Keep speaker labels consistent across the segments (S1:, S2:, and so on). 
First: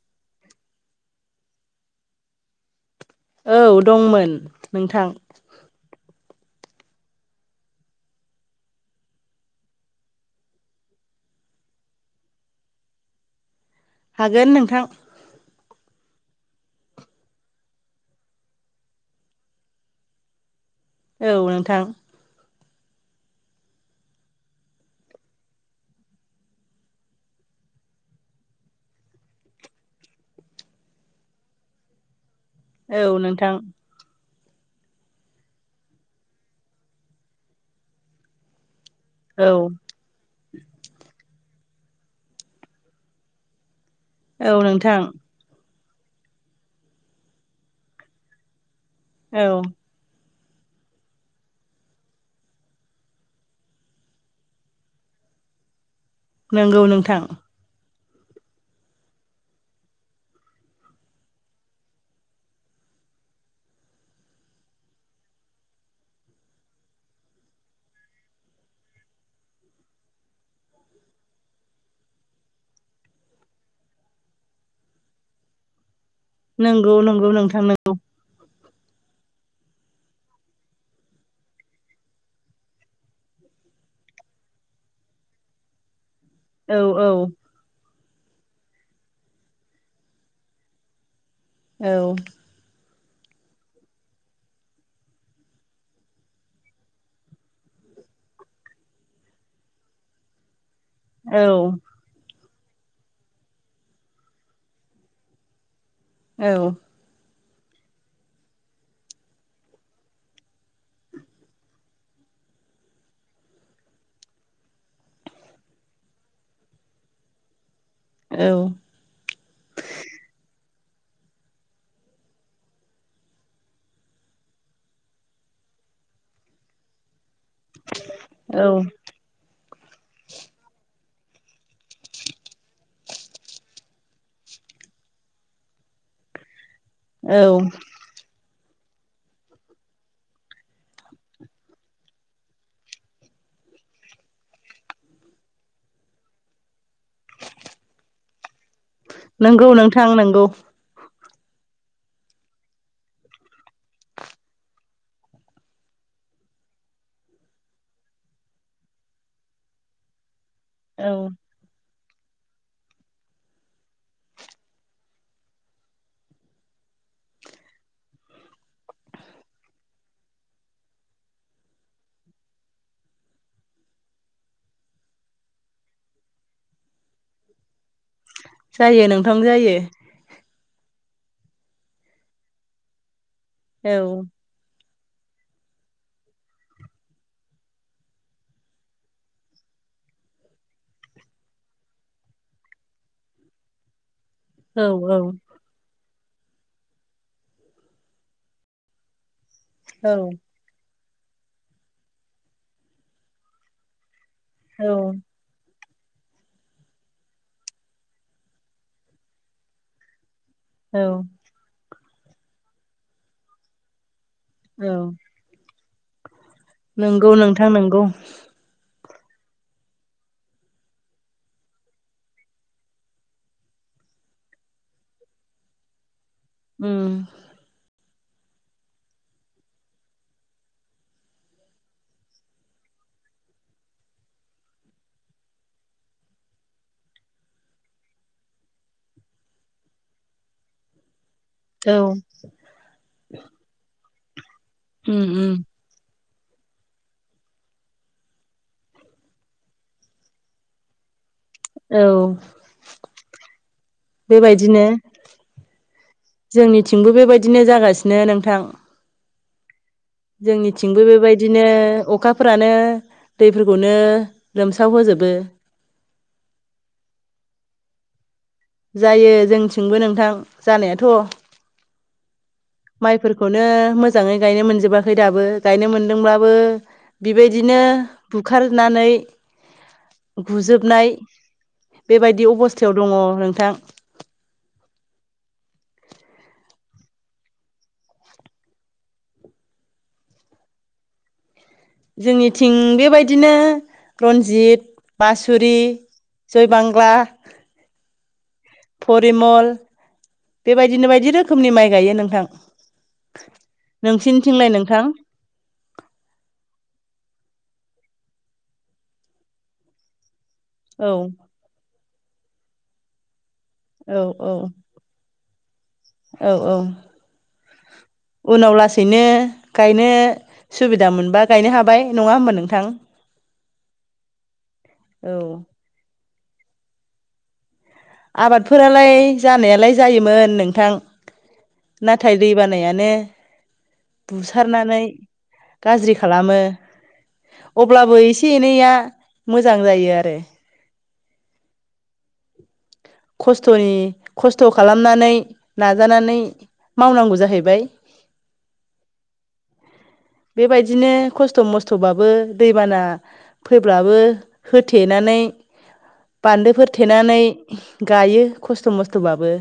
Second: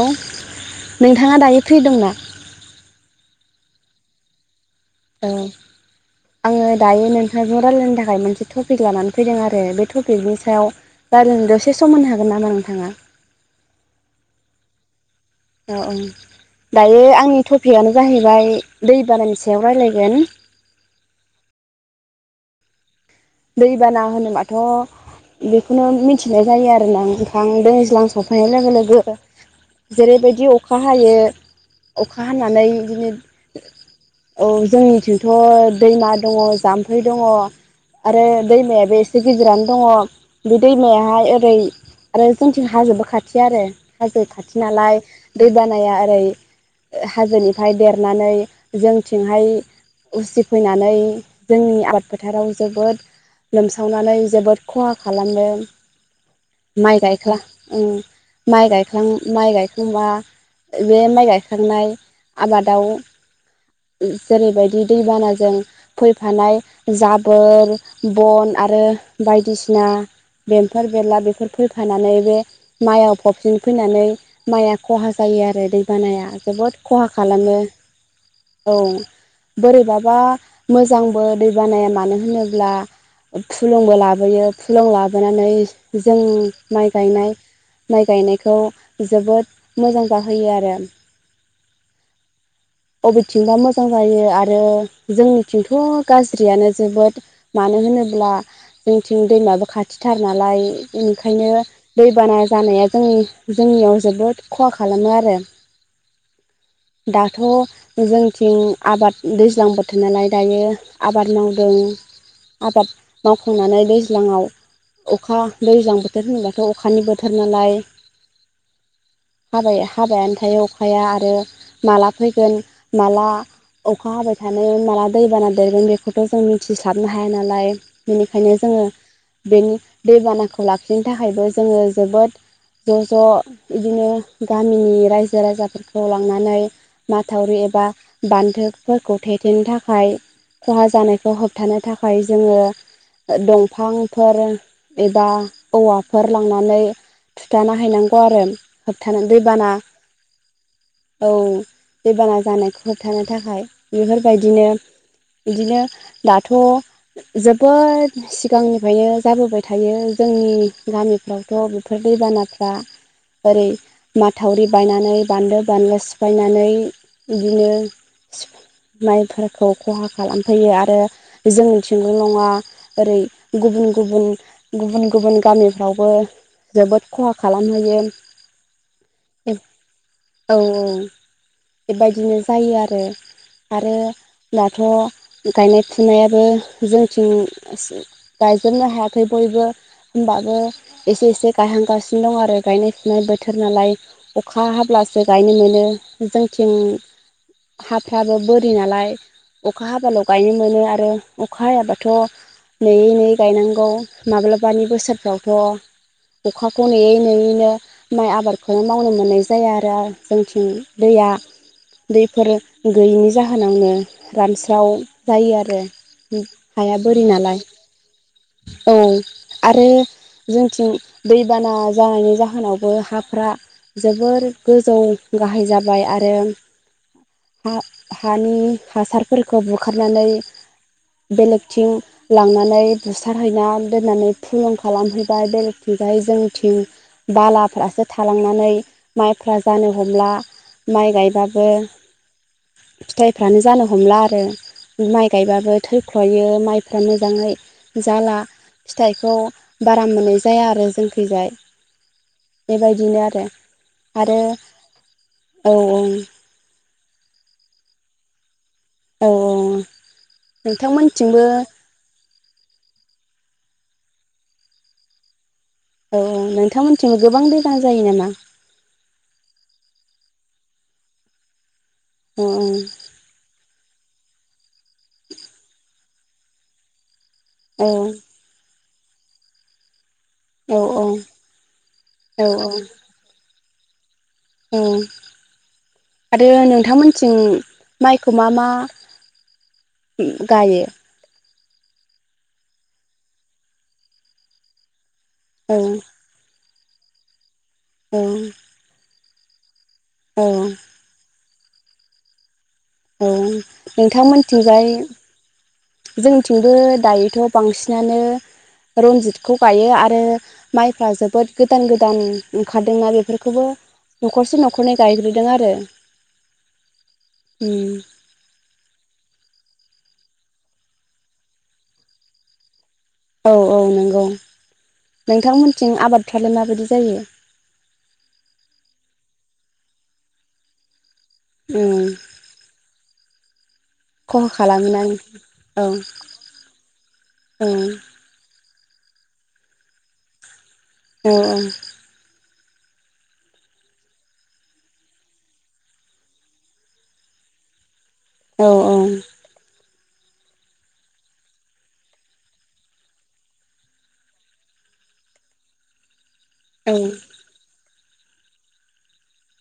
S1: हेल' नोंथाङा दायो फ्रि दं ना?
S2: औ दंमोन नोंथां।
S1: दं। आङो दायो नोंथांजों रायलायनो थाखाय मोनसे टपिक लानानै फैदों आरो बे टपिकनि सायाव रायलायनाय द'से सम मोननो हागोन नामा नोंथाङा।
S2: हागोन नोंथां।
S1: औ औ दायो आंनि टपिकआनो जाहैबाय दै बानानि सायाव रायज्लायगोन।
S2: औ नोंथां।
S1: दैबाना होनोबाथ' बेखौनो मिथिनाय जायो आरोना नोंथां दैज्लां सफैनाय लोगो लोगो। जेरैबायदि अखा हायो अखा हानानै
S2: औ
S1: बिदिनो
S2: नोंथां
S1: औ जोंनिथिंथ' दैमा दङ जाम्फै दङ। आरो दैमायाबो एसे
S2: औ
S1: गिदिरानो दङ। बे दैमायाहाय ओरै आरो जोंथिं हाजोबो खाथि आरो हाजो
S2: औ
S1: खाथि
S2: नोंथां
S1: नालाय दैबानाया ओरै हाजोनिफ्राय देरनानै
S2: औ
S1: जोंथिंहाय उसिफैनानै जोंनि आबाद फोथाराव जोबोद लोमसावनानै जोबोद खहा खालामदों।
S2: नंगौ
S1: माइ
S2: नोंथां
S1: गायख्ला ओ माइ गायखां माइ गायखांबा बे माइ गायखांनाय आबादाव जेरैबायदि दैबानाजों फैफानाय जाब बोर बन आरो बायदिसिना। बेमफोर बेरला बेफोर फैफानानै बे माइआव फबसिन फैनानै माइआ खहा जायो आरो दैबानाया। जोबोद
S2: नंगौ
S1: खहा
S2: नंगौ
S1: खालामो।
S2: नोंथां नंगौ
S1: औ बोरैबाबा मोजांबो दै बानाया मानो होनोब्ला फुलुंबो लाबोयो फुलुं लाबोनानै जों
S2: औ
S1: माइ गायनाय माइ गायनायखौ जोबोद मोजां जाहोयो आरो।
S2: औ।
S1: बबेथिंबा मोजां जायो आरो जोंनिथिंथ' गाज्रियानो जोबोद मानो होनोब्ला जोंथिं दैमाबो खाथिथार नालाय
S2: औ
S1: ओंखायनो दैबाना जानाया जोंनि जोंनियाव जोबोद खहा खालामो आरो।
S2: औ।
S1: दाथ' जोंथिं आबाद दैज्लां बोथोर नालाय दायो आबाद मावदों। आबाद मावखांनानै दैज्लाङाव अखा दैज्लां बोथोर होनोबाथ' अखानि बोथोर नालाय।
S2: औ।
S1: हाबाया हाबायानो थायो अखाया आरो माला फैगोन माला अखा हाबाय थानायाव माला दैबाना देरगोन बेखौथ' जों मिथि हाबनो हाया नालाय बेनिखायनो
S2: औ
S1: जोङो बेनि दैबानाखौ लाखिनो थाखायबो जोङो जोबोद ज' ज' बिदिनो गामिनि रायजो राजाफोरखौ लांनानै
S2: औ
S1: माथावरि एबा बान्दोफोरखौ थेथेनो थाखाय खहा जानायखौ होब हो थानो थाखाय जोङो दंफांफोर एबा औवाफोर लांनानै। थुथाना हैनांगौ आरो होबथानानै दैबाना
S2: नंगौ नोंथां नंगौ
S1: औ दै बाना जानायखौ होबथानो थाखाय बेफोरबायदिनो बिदिनो दाथ' जोबोद सिगांनिफ्रायनो जाबोबाय थायो जोंनि
S2: औ
S1: गामिफ्रावथ' बेफोर दैबानाफ्रा ओरै माथावरि बायनानै बानलो बानलु सिफायनानै बिदिनो माइफोरखौ खहा खालामफैयो आरो जोंनि थिंल नङा ओरै गुबुन गुबुन गुबुन गुबुन गामिफ्रावबो जोबोद खहा खालामहोयो
S2: जायो नोंथां जायो।
S1: औ औ बेबायदिनो जायो आरो आरो
S2: औ
S1: दाथ' गायनाय फुनायाबो जोंथिं गायजोबनो हायाखै बयबो। होनोमबाबो एसे एसे गायहांगासिनो दं आरो गायनाय फुनाय बोथोर नालाय अखा
S2: औ
S1: हाब्लासो
S2: औ
S1: गायनो मोनो जोंथिं हाफ्राबो बोरि नालाय अखा हाबाल'
S2: औ
S1: गायनो मोनो आरो अखा हायाबाथ' नेयै नेयै गायनांगौ माब्लाबानि
S2: औ
S1: बोसोरफ्राव थ' अखाखौ नेयै नेयैनो माइ आबादखौनो मावनो मोननाय जाया आरो। जोंथिं
S2: औ
S1: दैया दैफोर गैयैनि जाहोनावनो रानस्राव
S2: औ
S1: जायो आरो हाया बोरि
S2: नंगौ
S1: नालाय
S2: नोंथां नंगौ
S1: औ आरो जोंथिं दैबाना जानायनि जाहोनावबो हाफोरा जोबोर गोजौ गाहाय जाबाय आरो
S2: उम
S1: हा हानि हासारफोरखौ बुखारनानै बेलेगथिं लांनानै बुथारहैनानै दोननानै फुलं खालामहैबाय बेराये थांबाय जोंथिं बालाफ्रासो थालांनानै माइफ्रा जानो हमला माइ गायबाबो
S2: औ
S1: फिथाइफ्रानो जानो हमला आरो
S2: उम
S1: माइ
S2: उम
S1: गायबाबो थैख्लयो माइफ्रा मोजाङै जाला फिथाइखौ बारा मोनै जाया आरो जोंखैजाय
S2: औ
S1: बेबायदिनो आरो आरो
S2: बेबायदिनो
S1: औ औ
S2: जोंनिथिंबो बेबायदिनो जागासिनो नोंथां
S1: औ औ
S2: जोंनिथिंबो
S1: नोंथांमोनथिंबो
S2: बेबायदिनो अखा फोरानो दैफोरखौनो लोमसाव होोजोबो
S1: औ औ नोंथांमोनथिंबो गोबां दैबां जायो नामा।
S2: जायो जोंथिंबो नोंथां जानायाथ'
S1: अ ओं
S2: माइफोरखौनो मोजाङै गायनो मोनजोबाखै दाबो गायनो मोनदोंब्लाबो बेबायदिनो
S1: औ
S2: बुखारनानै
S1: औ
S2: गुजोबनाय
S1: औ
S2: बेबायदि अबस्थायाव दङ नोंथां
S1: औ आरो नोंथांमोनथिं माइखौ मा मा गायो
S2: जोंनिथिं बेबायदिनो रन्जित
S1: औ
S2: बासुरि जयबांला
S1: औ
S2: फरिमल
S1: औ
S2: बेबायदिनो बायदि रोखोमनि माइ गायो नोंथां।
S1: औ
S2: नोंसिनिथिंलाय
S1: नोंथांमोनथिंजाय
S2: नोंथां
S1: जोंथिंबो दायोथ' बांसिनानो रनजितखौ गायो आरो
S2: औ
S1: माइफ्रा जोबोद गोदान गोदान ओंखारदोंनाा बेफोरखौबो
S2: औ औ
S1: न'खरसे न'खरनै जायग्रोदों आरो
S2: औ औ
S1: उम
S2: उनाव लासैनो गायनो सुबिदा मोनबा गायनो हाबाय नङा होमबा नोंथां
S1: औ औ नंगौ
S2: औ
S1: नोंथांमोनथिं आबादफ्रालाय माबायदि जायो
S2: आबादफोरालाय जानायालाय जायोमोन नोंथां
S1: उम
S2: नाथाय दै बानायानो
S1: खहा
S2: बुसारनानै
S1: खालामोना औ
S2: गाज्रि खालामो
S1: औ
S2: अब्लाबो एसे थेनैया मोजां जायो आरो
S1: अ औ
S2: खस्थ'नि खस्थ' खालामनानै नाजानानै मावनांगौ जाहैबाय
S1: औ औ
S2: बेबायदिनो खस्थ' मस्थ'बाबो दैबाना फैब्लाबो होथेनानै बान्दोफोर
S1: औ
S2: थेनानै गायो खस्थ' मस्थ'बाबो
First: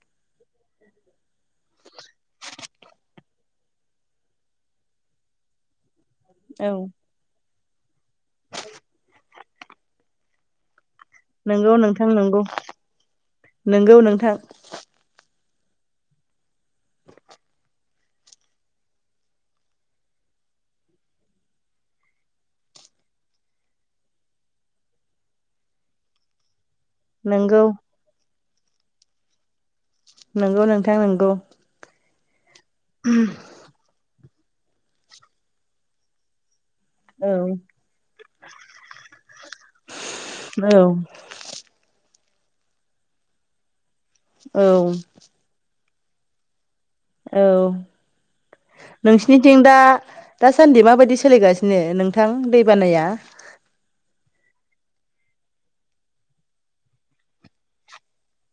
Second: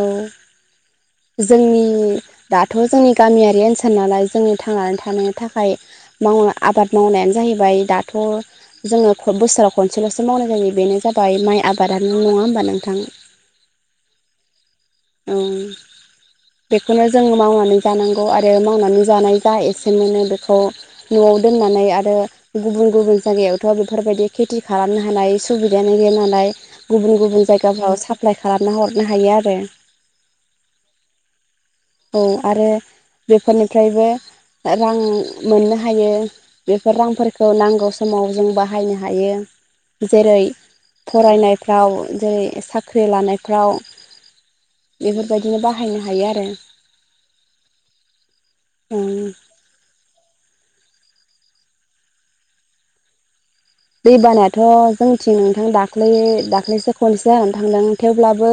S1: औ जोंनि दाथ' जोंनि गामियारि ओनसोल नालाय जोंनि थांनानै थानायनि थाखाय माव
S2: औ
S1: आबाद मावनायानो जाहैबाय दाथ' जोङो बोसोराव खनसेल'सो मावनाय जायो बेनो जाबाय माइ
S2: नोंगौ नोंथां
S1: आबादानो नङा
S2: नोंगौ
S1: होमबा नोंथां
S2: नोंगौ नोंथां
S1: औ बेखौनो जों मावनानै जानांगौ आरो मावनानै जानाय जा एसे मोनो बेखौ न'आव दोननानै आरो गुबुन गुबुन जायगायावथ' बेफोरबायदि खेथि खालामनो हानाय सुबिदायानो गैया नालाय गुबुन गुबुन
S2: नोंगौ
S1: जायगाफ्राव साप्लाय खालामना हरनो हायो आरो
S2: नोंगौ नोंथां नोंगौ
S1: [inaudible] औ आरो बेफोरनिफ्रायबो रां मोननो हायो बेफोर
S2: औ
S1: रांफोरखौ नांगौ समाव जों बाहायनो हायो जेरै
S2: औ
S1: फरायनाय फ्राव जेरै साख्रि लानायफ्राव
S2: औ
S1: बेफोरबायदिनो बाहायनो हायो आरो
S2: औ
S1: ओं
S2: नोंसिनिथिं दा दासान्दि माबायदि सोलिगासिनो नोंथां दै बानाया
S1: दै बानायाथ' जोंथिं नोंथां दाख्लै दाख्लैसो खनसे जानानै थांदों थेवब्लाबो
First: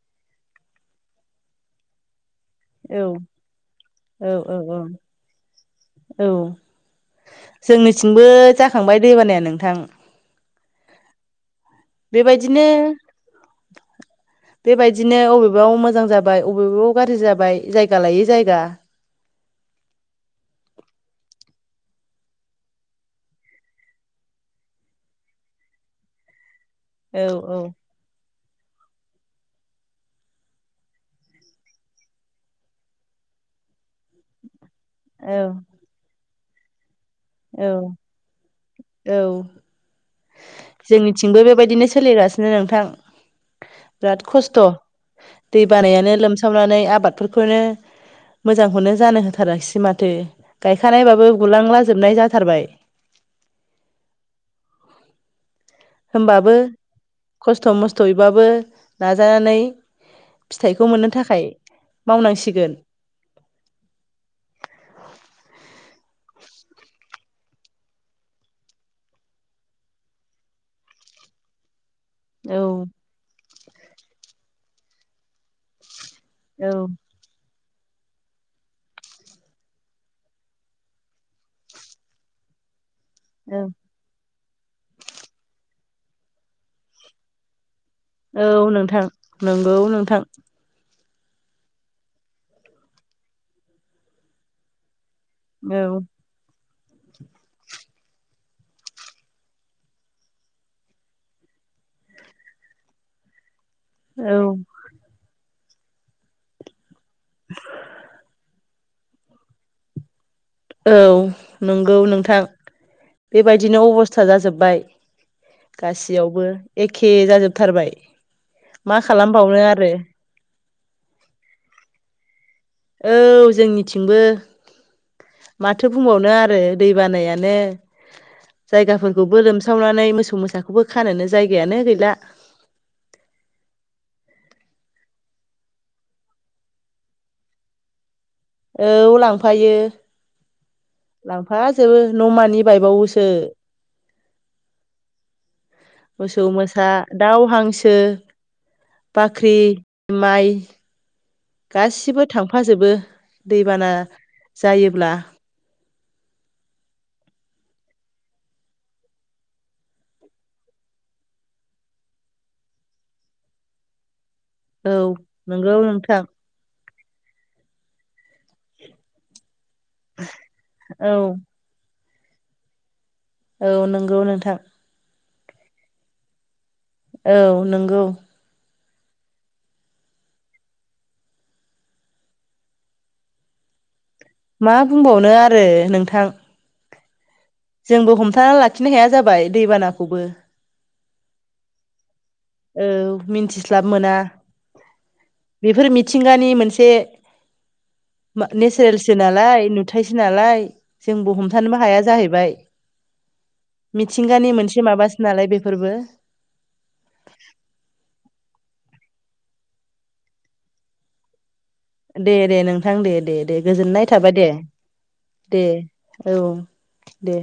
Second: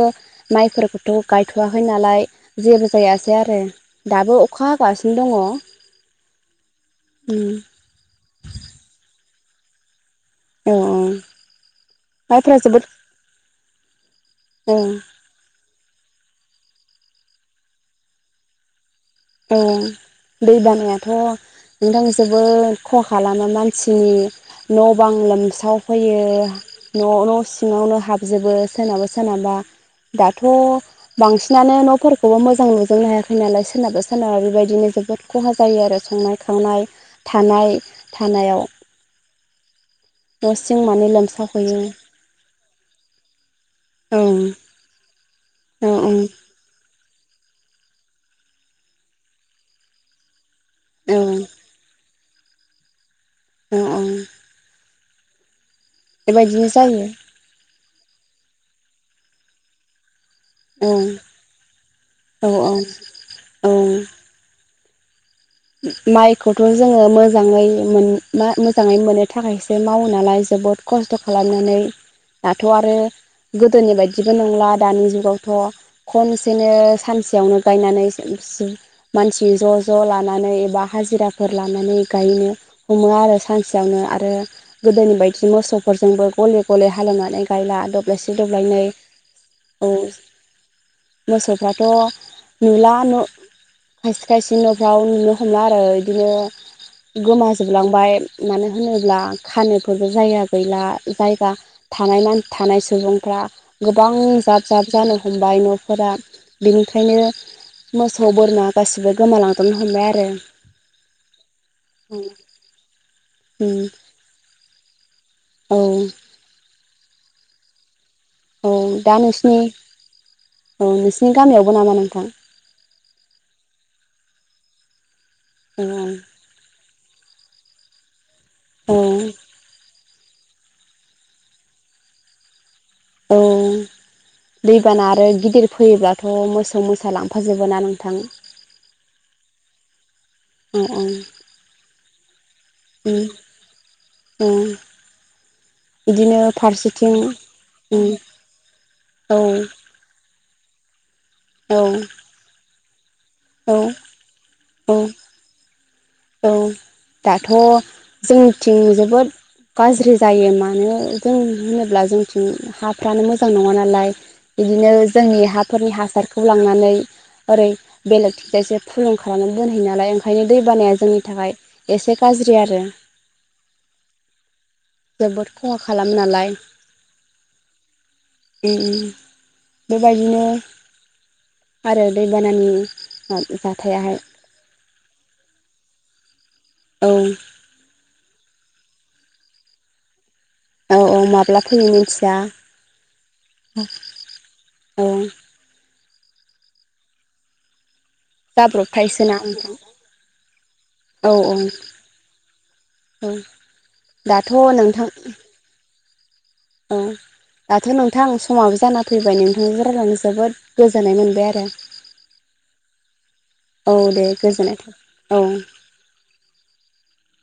S1: माइफोरखौथ' गायथ'वाखै नालाय जेबो
S2: औ
S1: जायासै आरो
S2: औ
S1: दाबो
S2: औ
S1: अखा
S2: औ
S1: हागासिनो दङ
S2: औ जोंनिथिंबो जाखांबाय दैबानाया नोंथां
S1: औ-औ
S2: बेबायदिनो
S1: औ
S2: बेबायदिनो अबेबा मोजां जाबाय जाय बबेबा गाज्रि जाबाय जायगा लायै जायगा
S1: अ दै बानायाथ' नोंथां जोबोद खहा खालामो मानसिनि न' बां लोमसावफैयो न'
S2: औ
S1: न' सिङावनो हाब जोबो सोरनाबा सोरनाबा दाथ' बांसिनानो न'फोरखौबो मोजां नुजोबनो हायाखै नालाय सोरनाबा सोरनाबा बेबायदिनो जोबोद
S2: औ
S1: खहा जायो आरो संनाय खावनाय थानाय थानायाव
S2: औ-औ
S1: न' सिं माने
S2: जोंनिथिंबो
S1: लोमसावहैयो
S2: बेबायदिनो सोलिगासिनो नोंथां
S1: औ
S2: बिराद खस्थ' दै
S1: औ
S2: बानायानो लोमसा नानै आबादफोरखौनो मोजांखौनो जानो होथाराखिसै माथो
S1: औ
S2: गायखानायबाबो बुलांला जोबनाय जाथारबाय
S1: अ औ
S2: होनोमबाबो
S1: बेबायदिनो जायो
S2: खस्थ' मस्थ'यैबाबो नाजानानै
S1: औ
S2: फिथाइखौ मोननो थाखाय
S1: औ
S2: मावनांसिगोन
S1: औ औ माइखौथ' जोङो मोजाङै मोन मा मोजाङै मोननो थाखायसो मावो नालाय जोबोद खस्थ' खालामनानै
S2: औ
S1: दाथ' आरो गोदोनि बायदिबो नंला दानि जुगावथ' खनसेनो
S2: औ
S1: सानसेयावनो गायनानै मानसि ज' ज' लानानै नानै एबा हाजिराफोर लानानै गायनो हमो आरो
S2: औ
S1: सानसेयावनो आरो गोदोनि बायदि मोसौफोरजोंबो गले गले हाल एवनानै गायला दब्लायसे
S2: औ
S1: दब्लायनै
S2: नोंथां नंगौ
S1: औ
S2: नोंथां
S1: मोसौफ्राथ' नुला न' खायसे खायसे न'फ्राव होनला आरो
S2: औ
S1: बिदिनो गोमाजोबलांबाय मानो होनोब्ला खानोफोरबो जायगा गैला जायगा थानाय ना थानाय सुबुंफ्रा गोबां
S2: औ
S1: जाब जाब जानो हमबाय न'फोरा बेनिखायनो मोसौ बोरमा गासिबो गोमालांद्रनो हमबाय आरो
S2: औ नंगौ नोंथां
S1: उम
S2: बेबायदिनो अबस्था जाजोब्बाय
S1: औ
S2: गासैयावबो एखे जाजोबथारबाय
S1: औ
S2: मा
S1: दा नोंसिनि
S2: खालामबावनो आरो
S1: औ नोंसिनि गामियावबो नामा नोंथां
S2: औ जोंनिथिंबो माथो बुंबावनो आरो दै बानायानो
S1: औ
S2: जायगाफोरखौबो लोमसावनानै मोसौ मोसा खौबो खानोनो जायगायानो गैला
S1: औ दैबाना आरो गिदिर फैयोब्लाथ' मोसौ मोसा लांफाजोबो ना नोंथां
S2: औ लांफायो
S1: औ औ
S2: लांफा जोबो न'मानि
S1: उम
S2: बायबावोसो
S1: औ बिदिनो
S2: मोसौ मोसा
S1: फारसेथिं
S2: दाउ हांसो
S1: उम औ
S2: बाख्रि माइ
S1: औ
S2: गासिबो थांफाजोबो
S1: औ
S2: दैबाना
S1: औ
S2: जायोब्ला
S1: औ दाथ' जोंनिथिं जोबोद गाज्रि जायो मानो जों होनोब्ला जोंथिं हाफ्रानो मोजां नङा नालाय बिदिनो
S2: औ
S1: जोंनि
S2: नंगौ
S1: हाफोरनि
S2: नोंथां
S1: हासारखौ खौ लांनानै ओरै बेलेग थिगजायसो फुलुं खालामनानै दोनहैयो नालाय ओंखायनो दै बानाया
S2: औ
S1: जोंनि थाखाय एसे गाज्रि आरो
S2: औ नंगौ नोंथां
S1: जोबोद खहा खालाम नालाय
S2: औ नंगौ
S1: ओम बेबायदिनो आरो दैबानानि जाथायाहाय
S2: मा बुंबावनो आरो नोंथां
S1: औ
S2: जोंबो हमथा लाखिनो हाया जाबाय दैबानाखौबो
S1: औ औ माब्ला फैयो मिथिया
S2: औ मिन्थिस्लाब मोना
S1: औ
S2: बेफोर मिथिंगानि मोनसे मा नेचारेलसो
S1: जाब्रबथायसोना
S2: नालाय
S1: नोंथां
S2: नुथायसो नालाय
S1: औ
S2: जोंबो
S1: औ
S2: हमथानोबो हाया जाहैबाय
S1: औ दाथ'
S2: मिथिंगानि मोनसे माबासो नालाय बेफोरबो
S1: ओ दाथ' नोंथां समाबो जाना फैबाय नोंथांनि रायलायनानै जोबोद गोजोननाय मोनबाय आरो
S2: दे दे नोंथां दे दे दे
S1: औ
S2: गोजोननाय थाबाय दे
S1: गोजोननाय थाबाय औ
S2: दे औ दे